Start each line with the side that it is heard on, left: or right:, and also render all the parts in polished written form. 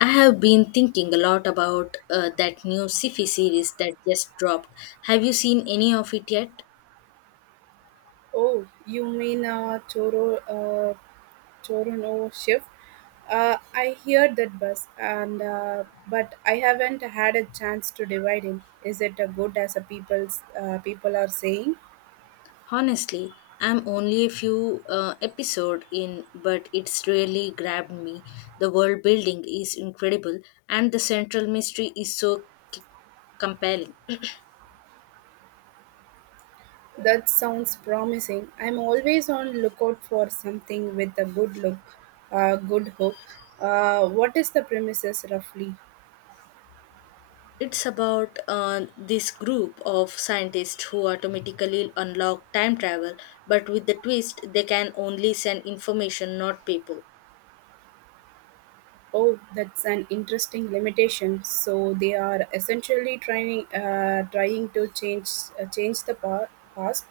left: I have been thinking a lot about that new sci-fi series that just dropped. Have you seen any of it yet?
right: Oh, you mean Toronto Chef? I hear that bus, and but I haven't had a chance to divide him. Is it good as a people's people are saying?
left: Honestly, I'm only a few episode in, but it's really grabbed me. The world building is incredible, and the central mystery is so c- compelling.
right: That sounds promising. I'm always on lookout for something with a good hook. What is the premises roughly?
left: It's about this group of scientists who automatically unlock time travel, but with the twist, they can only send information, not people.
right: Oh, that's an interesting limitation. So they are essentially trying to change the past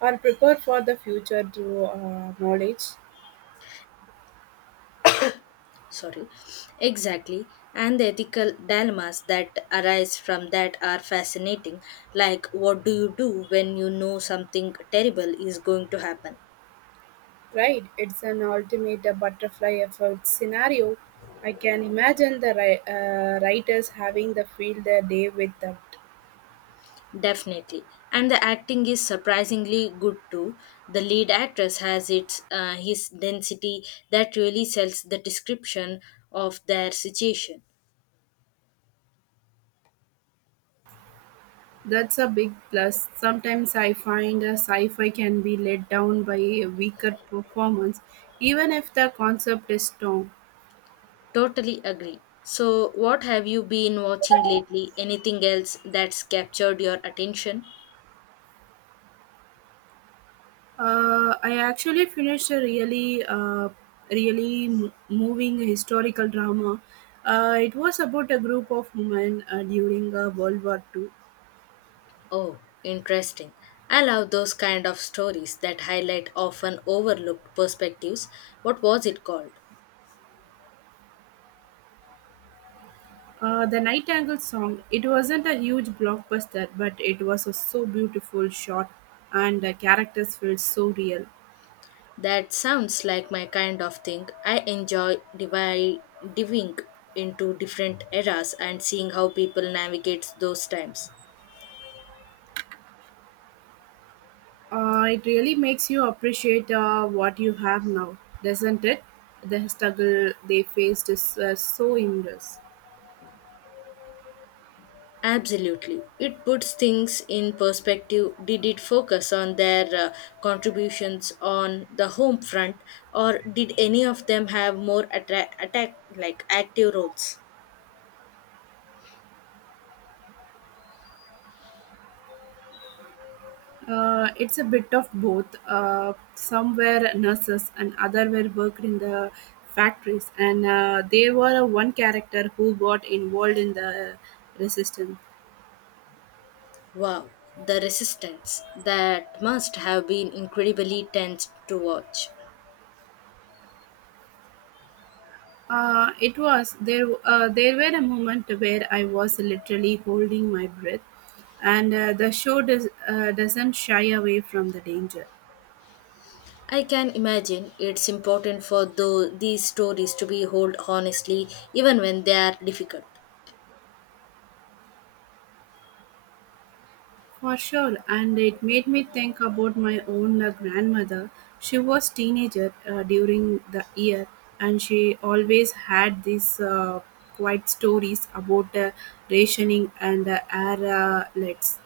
right: or prepare for the future through knowledge.
left: Sorry. Exactly, and the ethical dilemmas that arise from that are fascinating, like what do you do when you know something terrible is going to happen?
right: Right? It's an ultimate butterfly effect scenario. I can imagine the writers having the field their day with that.
left: Definitely. And the acting is surprisingly good too. The lead actress has its his density that really sells the description of their situation.
right: That's a big plus. Sometimes I find a sci-fi can be let down by a weaker performance, even if the concept is strong.
left: Totally agree. So what have you been watching lately, anything else that's captured your attention?
right: I actually finished a really moving historical drama. It was about a group of women during World War II.
left: Oh, interesting. I love those kind of stories that highlight often overlooked perspectives. What was it called?
right: The Nightingale song. It wasn't a huge blockbuster, but it was a so beautiful shot, and the characters felt so real.
left: That sounds like my kind of thing. I enjoy diving into different eras and seeing how people navigate those times.
right: It really makes you appreciate what you have now, doesn't it? The struggle they faced is so immense.
left: Absolutely. It puts things in perspective. Did it focus on their contributions on the home front, or did any of them have more attack like active roles?
right: It's a bit of both. Some were nurses and other were worked in the factories, and they were a one character who got involved in the resistance.
left: Wow, the resistance. That must have been incredibly tense to watch.
right: It was there. There were a moment where I was literally holding my breath, and the show doesn't shy away from the danger.
left: I can imagine it's important for though these stories to be told honestly, even when they are difficult.
right: For sure, and it made me think about my own grandmother. She was teenager during the year, and she always had these quiet stories about rationing and air lets.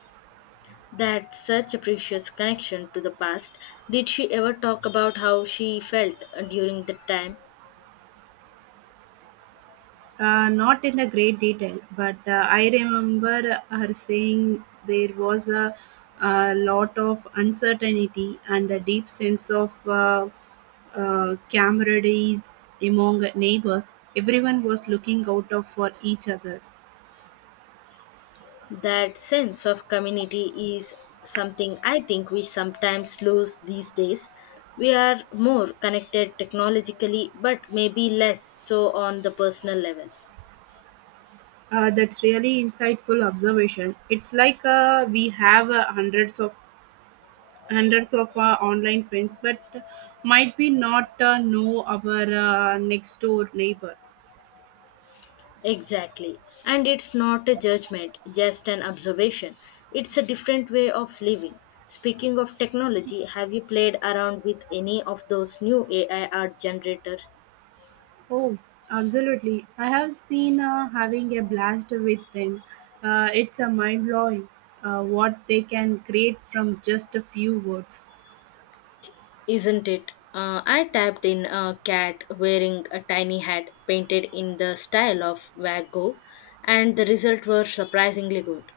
left: That's such a precious connection to the past. Did she ever talk about how she felt during the time?
right: Not in a great detail, but I remember her saying there was a lot of uncertainty and a deep sense of camaraderie among neighbors. Everyone was looking out of for each other.
left: That sense of community is something I think we sometimes lose these days. We are more connected technologically, but maybe less so on the personal level.
right: That's really insightful observation. It's like we have hundreds of online friends, but might we not know our next door neighbor?
left: Exactly. And it's not a judgment, just an observation. It's a different way of living. Speaking of technology, have you played around with any of those new AI art generators?
right: Oh, absolutely. I have seen having a blast with them. It's a mind blowing what they can create from just a few words.
left: Isn't it? I tapped in a cat wearing a tiny hat painted in the style of Van Gogh, and the results were surprisingly good.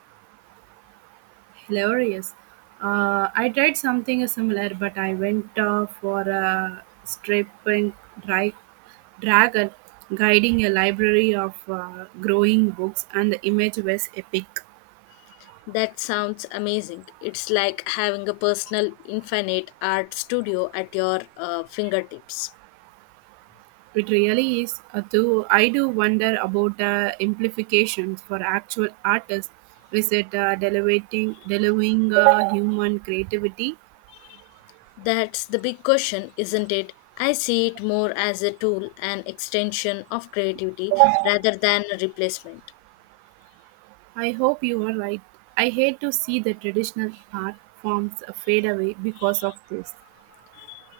right: Hilarious. I tried something similar, but I went for a stripping dry dragon guiding a library of growing books, and the image was epic.
left: That sounds amazing. It's like having a personal, infinite art studio at your fingertips.
right: It really is. Though I do wonder about implications for actual artists. Is it delivering human creativity?
left: That's the big question, isn't it? I see it more as a tool, an extension of creativity rather than a replacement.
right: I hope you are right. I hate to see the traditional art forms fade away because of this.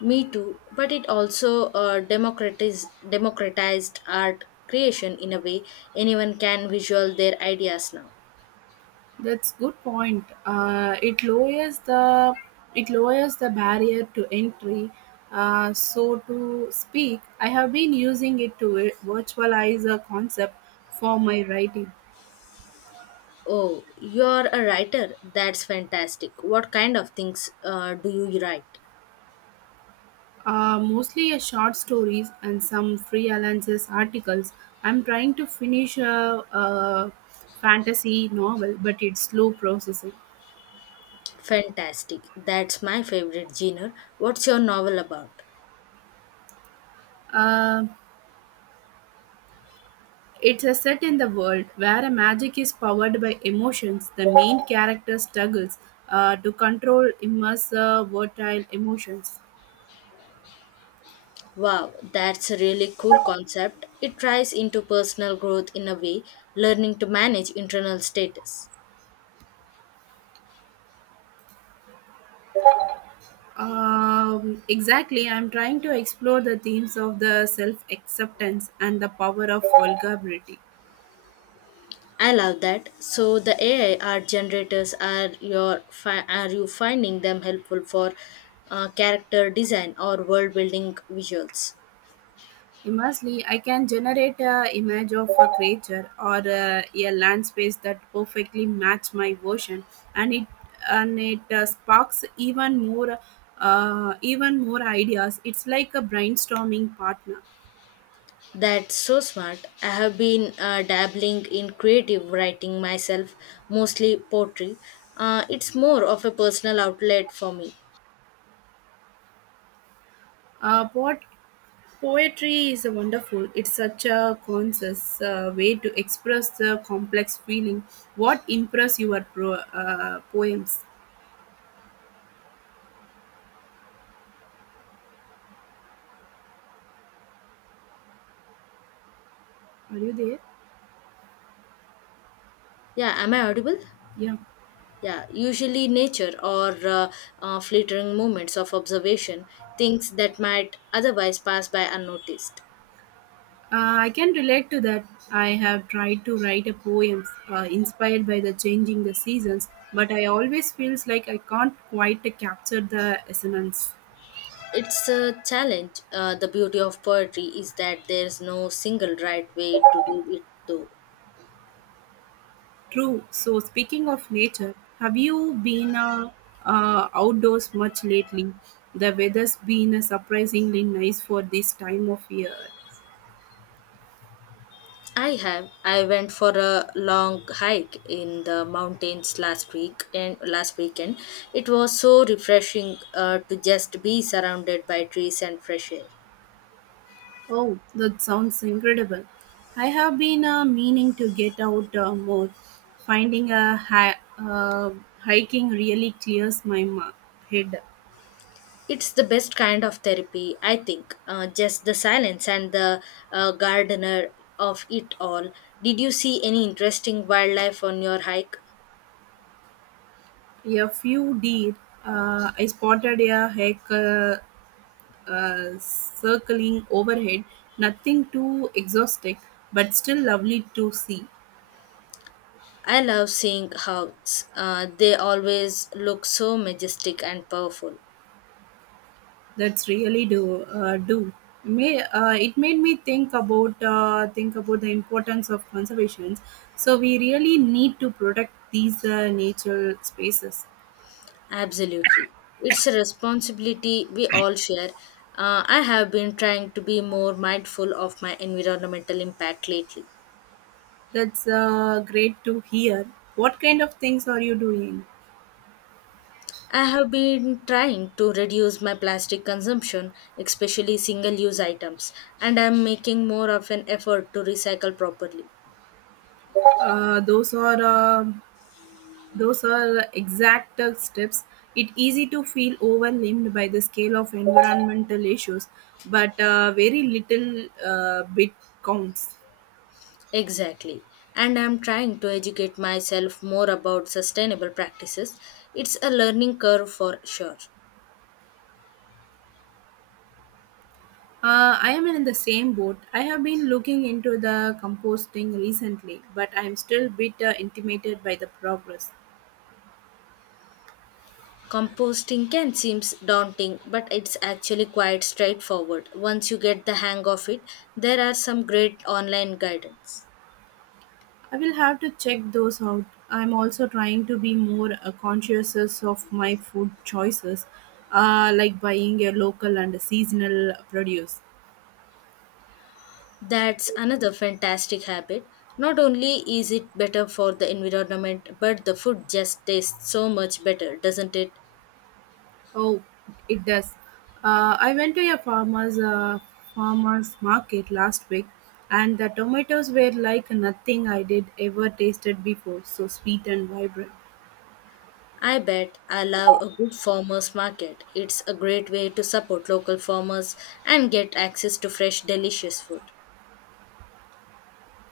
left: Me too, but it also democratized art creation in a way anyone can visual their ideas now.
right: That's good point. It lowers the barrier to entry. So to speak, I have been using it to virtualize a concept for my writing.
left: Oh, you're a writer. That's fantastic. What kind of things do you write?
right: Mostly a short stories and some freelances articles. I'm trying to finish a fantasy novel, but it's slow processing.
left: Fantastic. That's my favorite genre. What's your novel about?
right: Uh, it's a set in the world where a magic is powered by emotions. The main character struggles to control immersive, volatile emotions.
left: Wow, that's a really cool concept. It ties into personal growth in a way, learning to manage internal status.
right: Exactly, I'm trying to explore the themes of the self acceptance and the power of vulnerability.
left: I love that. So the AI art generators are your are you finding them helpful for character design or world building visuals?
right: Immensely, I can generate a image of a creature or a land space that perfectly match my version, and it sparks even more ideas. It's like a brainstorming partner.
left: That's so smart. I have been dabbling in creative writing myself, mostly poetry. It's more of a personal outlet for me.
right: What poetry is wonderful. It's such a conscious way to express the complex feeling. What impress your poems? Are you there?
left: Yeah, am I audible?
right: Yeah.
left: Yeah, usually nature or flittering moments of observation, things that might otherwise pass by unnoticed.
right: I can relate to that. I have tried to write a poem inspired by the changing the seasons, but I always feels like I can't quite capture the essence.
left: It's a challenge. The beauty of poetry is that there's no single right way to do it, though.
right: True. So speaking of nature, have you been outdoors much lately? The weather's been surprisingly nice for this time of year.
left: I have. I went for a long hike in the mountains last week and last weekend. It was so refreshing to just be surrounded by trees and fresh air.
right: Oh, that sounds incredible. I have been meaning to get out more. Finding a hiking really clears my head.
left: It's the best kind of therapy, I think. Just the silence and the gardener of it all. Did you see any interesting wildlife on your hike?
right: A few deer, I spotted a hike circling overhead. Nothing too exhausting, but still lovely to see.
left: I love seeing how, they always look so majestic and powerful.
right: That's really do do. It made me think about think about the importance of conservation. So we really need to protect these natural spaces.
left: Absolutely. It's a responsibility we all share. I have been trying to be more mindful of my environmental impact lately.
right: That's great to hear. What kind of things are you doing?
left: I have been trying to reduce my plastic consumption, especially single use items, and I'm making more of an effort to recycle properly.
right: Uh, those are uh, those are exact steps. It easy to feel overwhelmed by the scale of environmental issues, but very little bit counts.
left: Exactly. And I'm trying to educate myself more about sustainable practices. It's a learning curve for sure.
right: I am in the same boat. I have been looking into the composting recently, but I am still a bit intimidated by the progress.
left: Composting can seem daunting, but it's actually quite straightforward. Once you get the hang of it, there are some great online guidance.
right: I will have to check those out. I am also trying to be more conscious of my food choices, like buying a local and seasonal produce.
left: That's another fantastic habit. Not only is it better for the environment, but the food just tastes so much better, doesn't it?
right: Oh, it does. I went to a farmer's market last week, and the tomatoes were like nothing I did ever tasted before. So sweet and vibrant.
left: I bet. I love a good farmers market. It's a great way to support local farmers and get access to fresh, delicious food.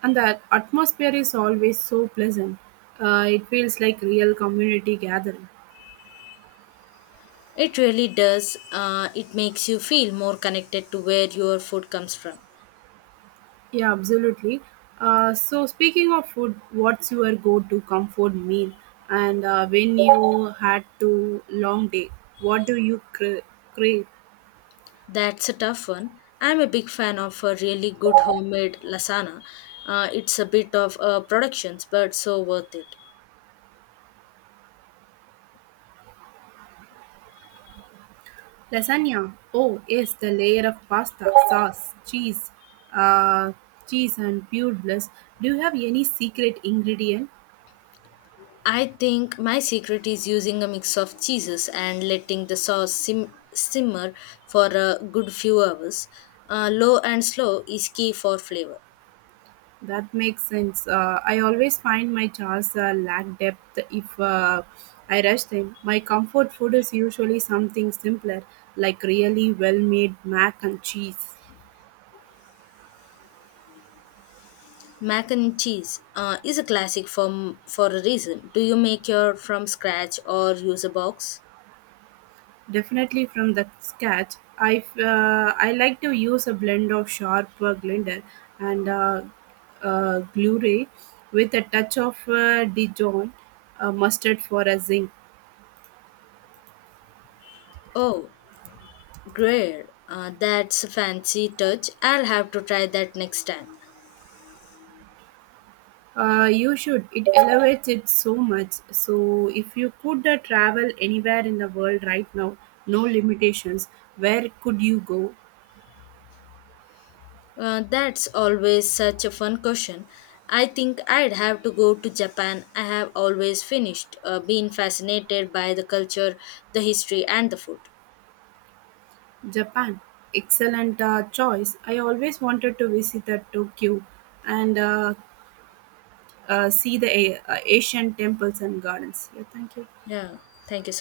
right: And the atmosphere is always so pleasant. It feels like real community gathering.
left: It really does. It makes you feel more connected to where your food comes from.
right: Yeah, absolutely. So speaking of food, what's your go-to comfort meal? And when you had to long day, what do you crave?
left: That's a tough one. I'm a big fan of a really good homemade lasagna. It's a bit of productions, but so worth it.
right: Lasagna. Oh, yes, the layer of pasta, sauce, uh, cheese and pure bliss. Do you have any secret ingredient?
left: I think my secret is using a mix of cheeses and letting the sauce simmer for a good few hours. Low and slow is key for flavor.
right: That makes sense. I always find my chars lack depth if I rush them. My comfort food is usually something simpler, like really well made mac and cheese.
left: Mac and cheese is a classic for a reason. Do you make your from scratch or use a box?
right: Definitely from the scratch. I like to use a blend of sharp blender and Glure with a touch of Dijon mustard for a zinc.
left: Oh, great. That's a fancy touch. I'll have to try that next time.
right: You should. It elevates it so much. So, if you could travel anywhere in the world right now, no limitations, where could you go?
left: That's always such a fun question. I think I'd have to go to Japan. I have always finished being fascinated by the culture, the history, and the food.
right: Japan. Excellent choice. I always wanted to visit Tokyo and see the Asian temples and gardens. Yeah, thank you.
left: Yeah, thank you. So.